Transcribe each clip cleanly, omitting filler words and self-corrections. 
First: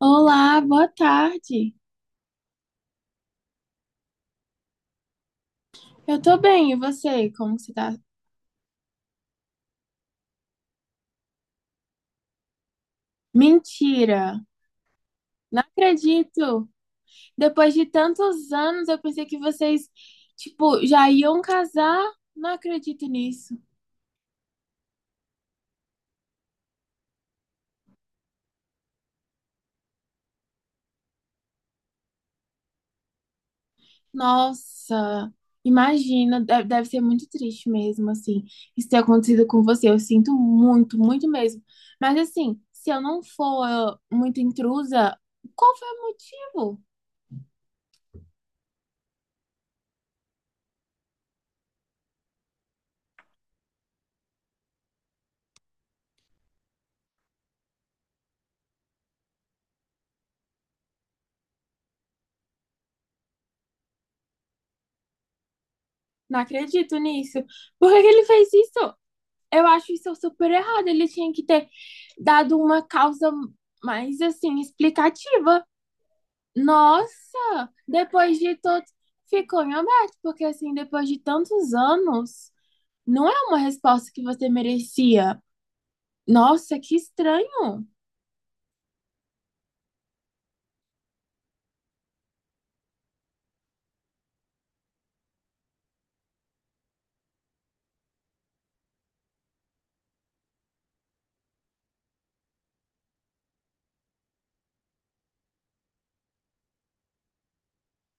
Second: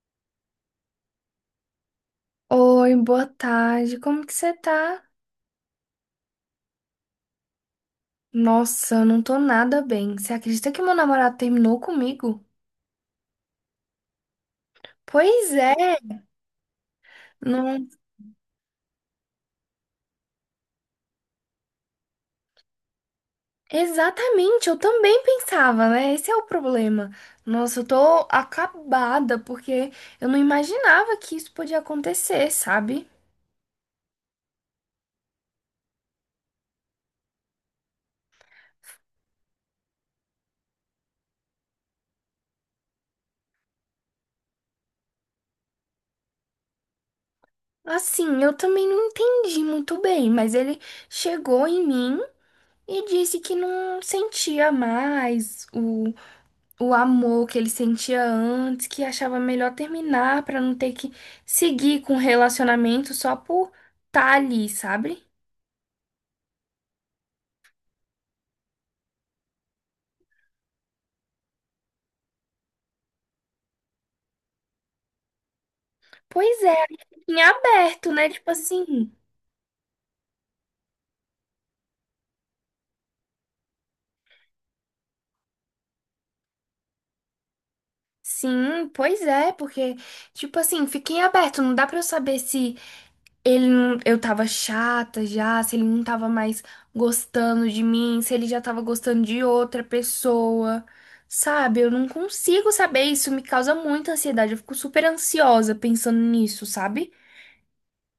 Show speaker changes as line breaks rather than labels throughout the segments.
Olá, boa tarde.
Oi, boa tarde. Como que você tá?
Eu tô bem, e você? Como que você tá?
Nossa, eu não tô nada bem. Você acredita que meu namorado terminou comigo?
Mentira!
Pois
Não
é,
acredito! Depois de
não...
tantos anos, eu pensei que vocês, tipo, já iam casar. Não acredito nisso.
Exatamente, eu também pensava, né? Esse é o problema. Nossa, eu tô acabada porque eu não imaginava que isso podia acontecer, sabe?
Nossa, imagina, deve ser muito triste mesmo, assim, isso ter acontecido com você. Eu sinto muito, muito mesmo. Mas assim, se eu não for muito intrusa, qual foi o motivo?
Assim, eu também não entendi muito bem, mas ele chegou em mim e disse que não sentia mais o amor que ele sentia antes, que achava melhor terminar pra não ter que seguir com o relacionamento só por tá ali, sabe?
Não acredito nisso. Por que que ele fez isso? Eu acho isso super errado. Ele tinha que ter dado uma causa mais assim explicativa.
Pois é, em
Nossa,
aberto, né?
depois
Tipo
de todo
assim.
ficou em aberto, porque assim, depois de tantos anos, não é uma resposta que você merecia. Nossa, que estranho.
Sim, pois é, porque, tipo assim, fica em aberto, não dá pra eu saber se ele não, eu tava chata já, se ele não tava mais gostando de mim, se ele já tava gostando de outra pessoa, sabe? Eu não consigo saber, isso me causa muita ansiedade, eu fico super ansiosa pensando nisso, sabe?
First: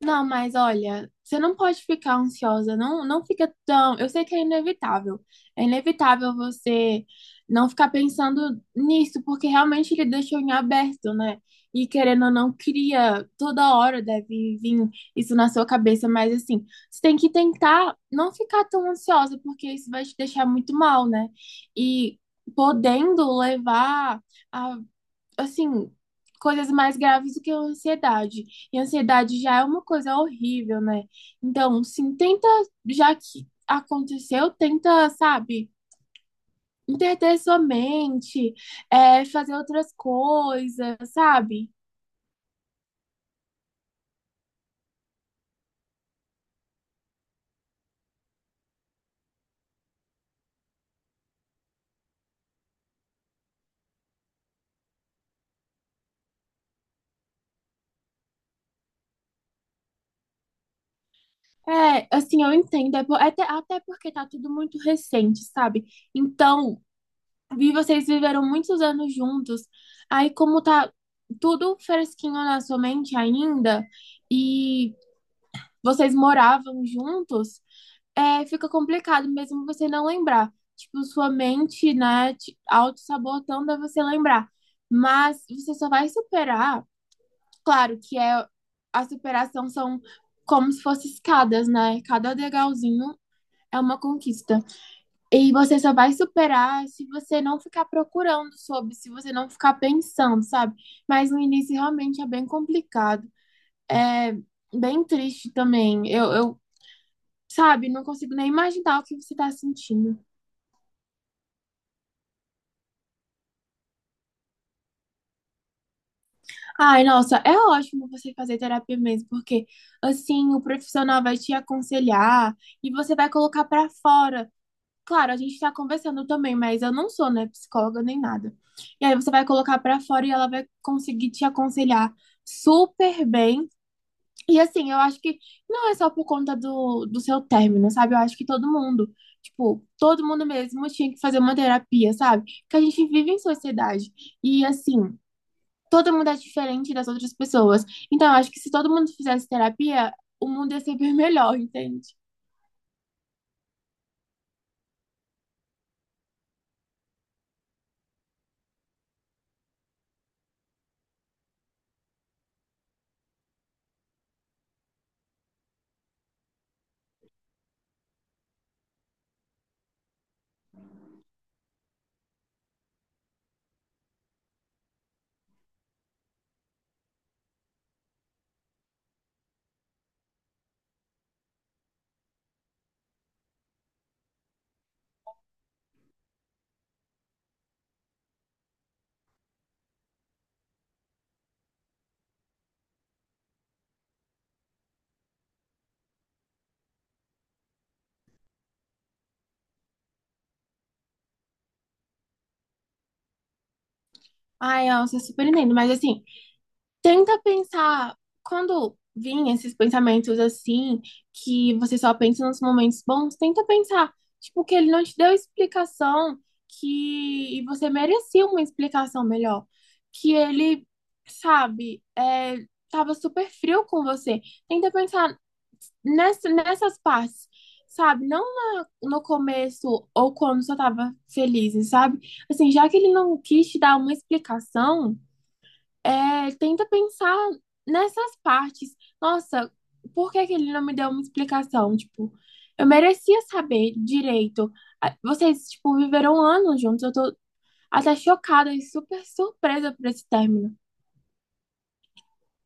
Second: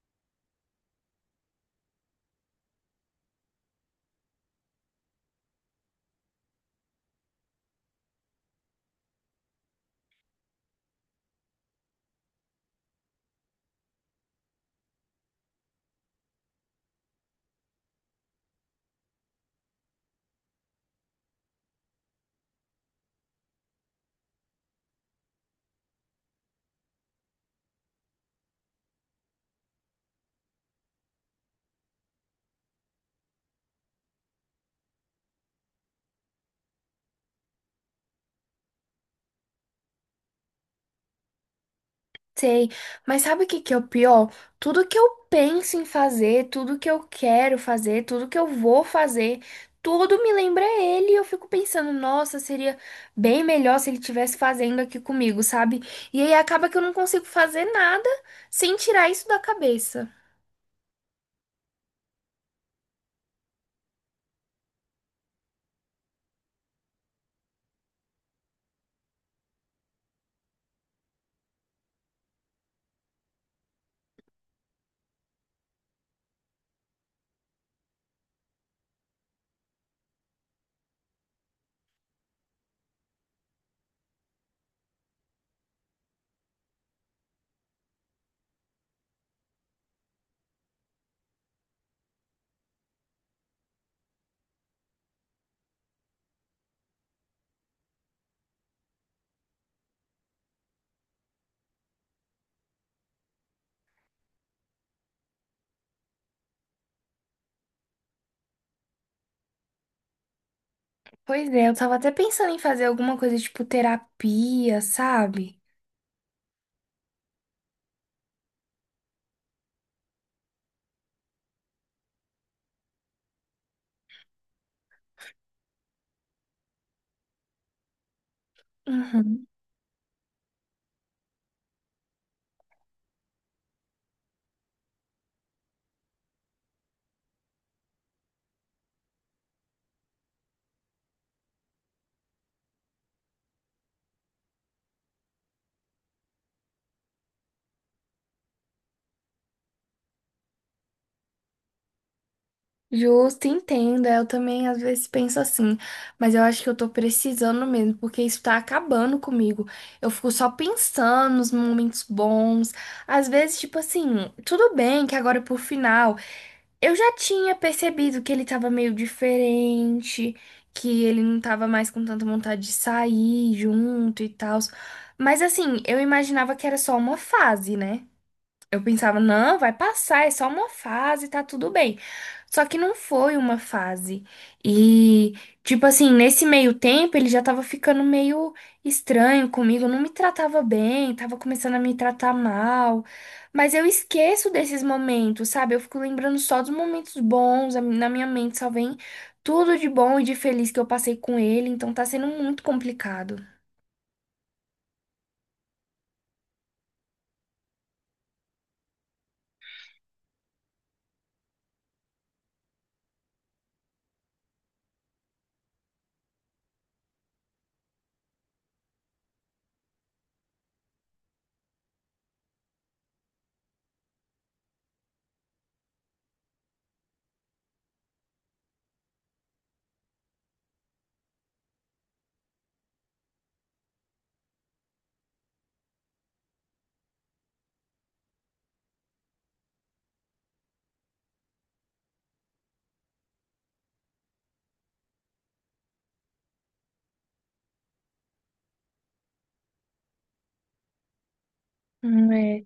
Não, mas olha, você não pode ficar ansiosa, não, não fica tão. Eu sei que é inevitável. É inevitável você não ficar pensando nisso, porque realmente ele deixou em aberto, né? E querendo ou não, cria, toda hora deve vir isso na sua cabeça, mas assim, você tem que tentar não ficar tão ansiosa, porque isso vai te deixar muito mal, né? E podendo levar a, assim, coisas mais graves do que a ansiedade. E a ansiedade já é uma coisa horrível, né? Então, sim, tenta, já que aconteceu, tenta, sabe, interter sua mente, é, fazer outras coisas, sabe?
Sei, mas sabe o que que é o pior? Tudo que eu penso em fazer, tudo que eu quero fazer, tudo que eu vou fazer, tudo me lembra ele e eu fico pensando, nossa, seria bem melhor se ele estivesse fazendo aqui comigo, sabe? E aí acaba que eu não consigo fazer nada sem tirar isso da cabeça.
É, assim, eu entendo, é até, até porque tá tudo muito recente, sabe? Então, vi vocês viveram muitos anos juntos, aí como tá tudo fresquinho na sua mente ainda, e vocês moravam juntos, é, fica complicado mesmo você não lembrar. Tipo, sua mente, né, te auto-sabotando a você lembrar. Mas você só vai superar, claro que é a superação são como se fossem escadas, né? Cada degrauzinho é uma conquista. E você só vai superar se você não ficar procurando sobre, se você não ficar pensando, sabe? Mas no início realmente é bem complicado. É bem triste também. Eu, sabe, não consigo nem imaginar o que você tá sentindo.
Pois é, eu tava até pensando em fazer alguma coisa tipo terapia, sabe?
Ai, nossa, é ótimo você fazer terapia mesmo, porque assim o profissional vai te aconselhar e você vai colocar pra fora. Claro, a gente tá conversando também, mas eu não sou, né, psicóloga nem nada. E aí você vai
Uhum.
colocar pra fora e ela vai conseguir te aconselhar super bem. E assim, eu acho que não é só por conta do seu término, sabe? Eu acho que todo mundo, tipo, todo mundo mesmo tinha que fazer uma terapia, sabe? Porque a gente vive em sociedade. E assim, todo mundo é diferente das outras pessoas. Então, eu acho que se todo mundo fizesse terapia, o mundo ia ser bem melhor, entende?
Justo, entendo. É, eu também às vezes penso assim, mas eu acho que eu tô precisando mesmo, porque isso tá acabando comigo. Eu fico só pensando nos momentos bons. Às vezes, tipo assim, tudo bem que agora por final eu já tinha percebido que ele tava meio diferente, que ele não tava mais com tanta vontade de sair junto e tal. Mas assim, eu imaginava que era só uma fase, né? Eu pensava, não, vai passar, é só uma fase, tá tudo bem. Só que não foi uma fase. E, tipo assim, nesse meio tempo ele já tava ficando meio estranho comigo, não me tratava bem, tava começando a me tratar mal. Mas eu esqueço desses momentos, sabe? Eu fico lembrando só dos momentos bons, a- na minha mente só vem tudo de bom e de feliz que eu passei com ele, então tá sendo muito complicado.
Ai, eu, você super entendo. Mas assim, tenta pensar, quando vêm esses pensamentos assim, que você só pensa nos momentos bons, tenta pensar, tipo, que ele não te deu explicação, que e você merecia uma explicação melhor, que ele, sabe, é, tava super frio com você. Tenta pensar nessas partes, sabe? Não no começo ou quando só tava feliz, sabe? Assim, já que ele não quis te dar uma explicação, é, tenta pensar nessas partes. Nossa, por que que ele não me deu uma explicação? Tipo, eu merecia saber direito. Ah, vocês, tipo, viveram anos juntos. Eu tô até chocada e super surpresa por esse término.
É.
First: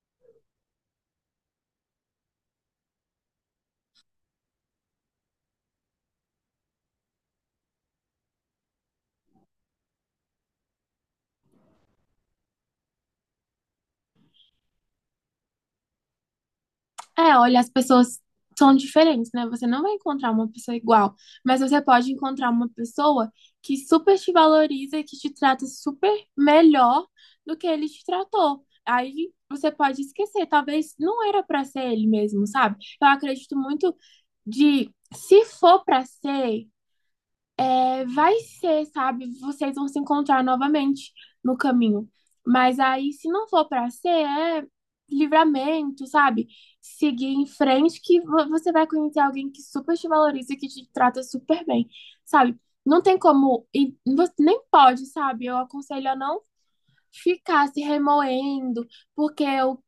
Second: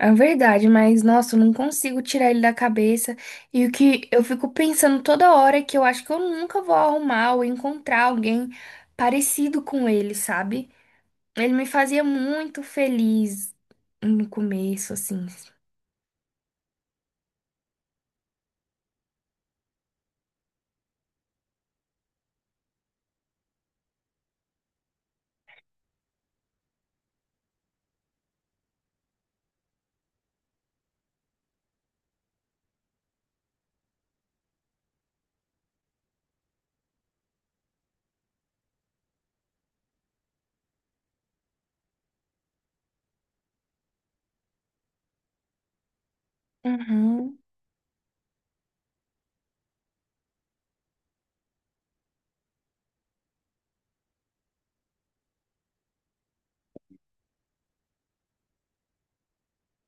É verdade, mas nossa, eu não consigo tirar ele da cabeça. E o que eu fico pensando toda hora é que eu acho que eu nunca vou arrumar ou encontrar alguém parecido com ele, sabe? Ele me fazia muito feliz no começo, assim.
É, olha, as pessoas são diferentes, né? Você não vai encontrar uma pessoa igual, mas você pode encontrar uma pessoa que super te valoriza e que te trata super melhor do que ele te tratou. Aí você pode esquecer, talvez não era pra ser ele mesmo, sabe? Eu acredito muito de se for pra ser, é, vai ser, sabe? Vocês vão se encontrar novamente no caminho. Mas aí, se não for pra ser, é livramento, sabe? Seguir
Uhum,
em frente, que você vai conhecer alguém que super te valoriza e que te trata super bem, sabe? Não tem como, e você nem pode, sabe? Eu aconselho a não ficar se remoendo, porque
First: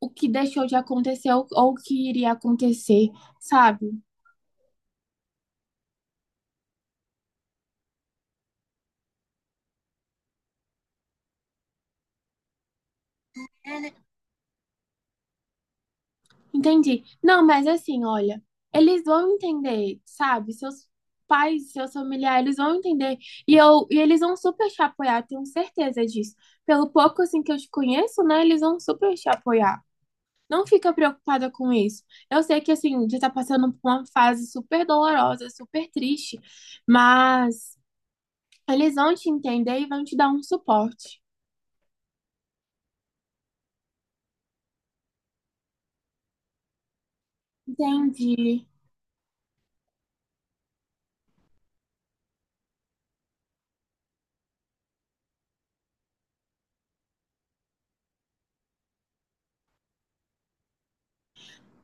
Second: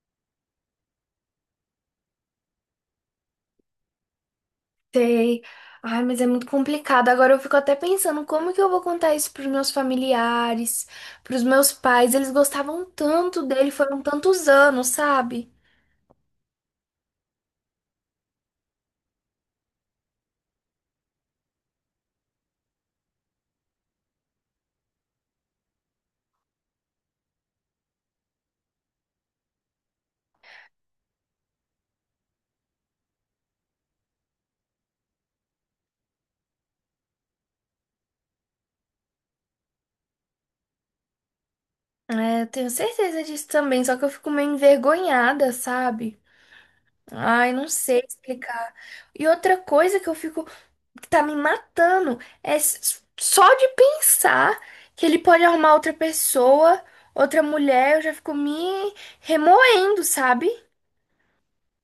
o que deixou de acontecer ou o que iria acontecer, sabe?
sei. Ai, mas é muito complicado. Agora eu fico até pensando como que eu vou contar isso pros meus familiares, pros meus pais. Eles gostavam tanto dele, foram tantos anos, sabe?
Entendi. Não, mas assim, olha, eles vão entender, sabe? Seus pais, seus familiares eles vão entender. E eles vão super te apoiar, tenho certeza disso. Pelo pouco assim que eu te conheço, né? Eles vão super te apoiar. Não fica preocupada com isso. Eu sei que assim, já tá passando por uma fase super dolorosa, super triste, mas eles vão te entender e vão te dar um suporte.
É, eu tenho certeza disso também, só que eu fico meio envergonhada, sabe? Ai, não sei
Entendi.
explicar. E outra coisa que eu fico, que tá me matando, é s- só de pensar que ele pode arrumar outra pessoa, outra mulher, eu já fico me remoendo, sabe?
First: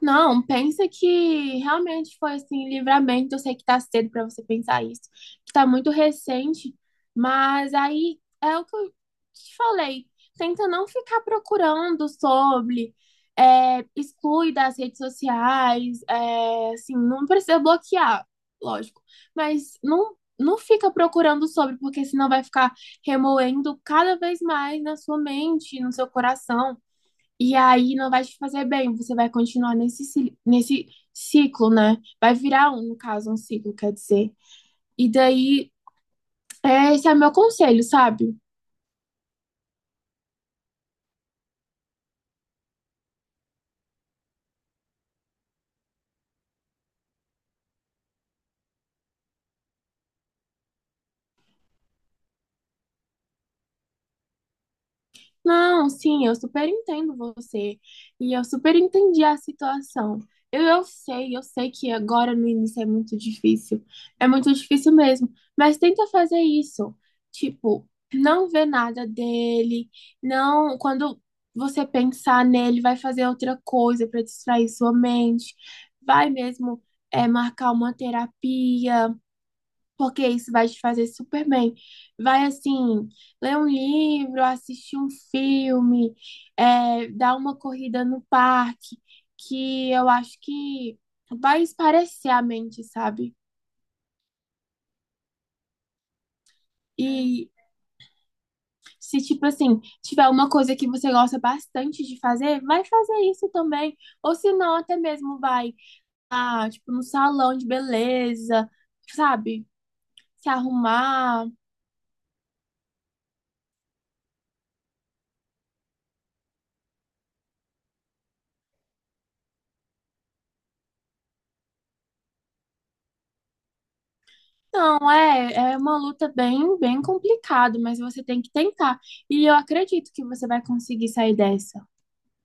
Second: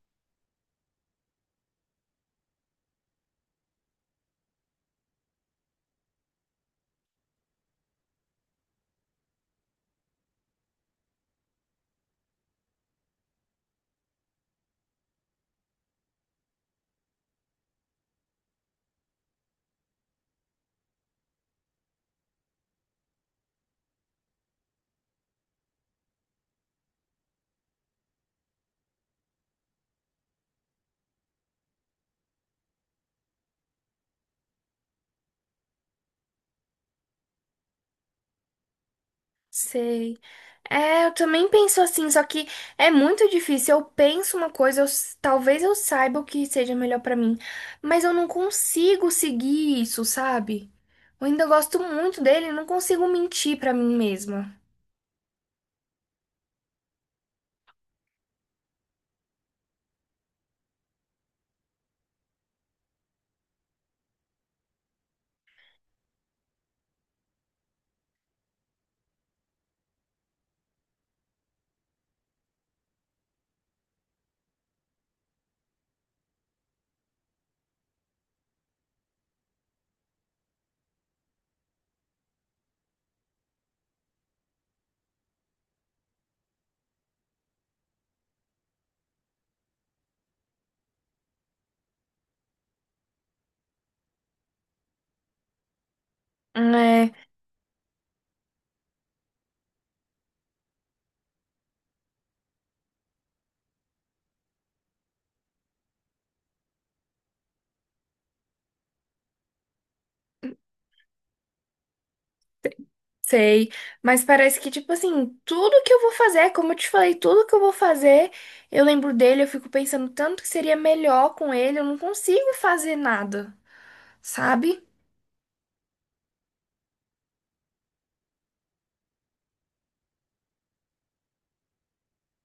Não, pensa que realmente foi assim, livramento. Eu sei que tá cedo pra você pensar isso, que tá muito recente, mas aí é o que eu te falei. Tenta não ficar procurando sobre, é, exclui das redes sociais, é, assim, não precisa bloquear, lógico, mas não, não fica procurando sobre, porque senão vai ficar remoendo cada vez mais na sua mente, no seu coração. E aí não vai te fazer bem, você vai continuar nesse, nesse ciclo, né? Vai virar um, no caso, um ciclo, quer dizer. E daí, é, esse é meu conselho, sabe?
Sei. É, eu também penso assim, só que é muito difícil. Eu penso uma coisa, eu s- talvez eu saiba o que seja melhor pra mim, mas eu não consigo seguir isso, sabe? Eu ainda gosto muito dele, não consigo mentir pra mim mesma.
Não, sim, eu super entendo você e eu super entendi a situação. Eu sei, eu sei que agora no início é muito difícil mesmo, mas tenta fazer isso. Tipo, não ver nada dele, não, quando você pensar nele, vai fazer outra coisa para distrair sua mente, vai mesmo é, marcar uma terapia, porque isso vai te fazer super bem. Vai, assim, ler um livro, assistir um filme, é, dar uma corrida no parque, que eu acho que vai esparecer a mente, sabe?
É,
E se, tipo assim, tiver uma coisa que você gosta bastante de fazer, vai fazer isso também. Ou se não, até mesmo vai, ah, tipo, no salão de beleza, sabe? Se arrumar.
sei. Mas parece que, tipo assim, tudo que eu vou fazer, como eu te falei, tudo que eu vou fazer, eu lembro dele, eu fico pensando tanto que seria melhor com ele, eu não consigo fazer nada, sabe?
Não, é, é uma luta bem, bem complicada, mas você tem que tentar. E eu acredito que você vai conseguir sair dessa.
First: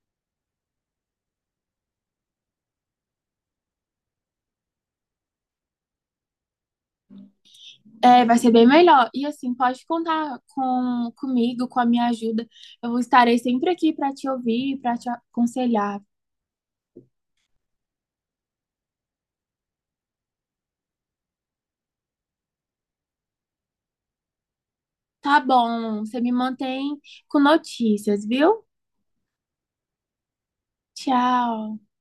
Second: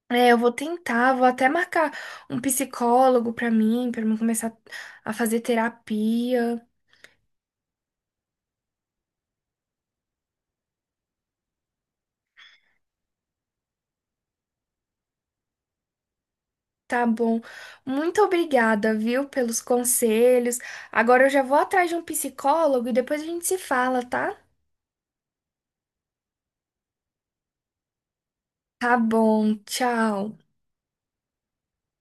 É, eu vou tentar, vou até marcar um psicólogo pra mim começar a fazer terapia.
É, vai ser bem melhor. E assim, pode contar comigo, com a minha ajuda. Eu estarei sempre aqui para te ouvir, para te aconselhar.
Tá bom. Muito obrigada, viu, pelos conselhos. Agora eu já vou atrás de um psicólogo e depois a gente se fala, tá?
Tá bom, você me mantém com notícias, viu?
Tá bom. Tchau.
Tchau.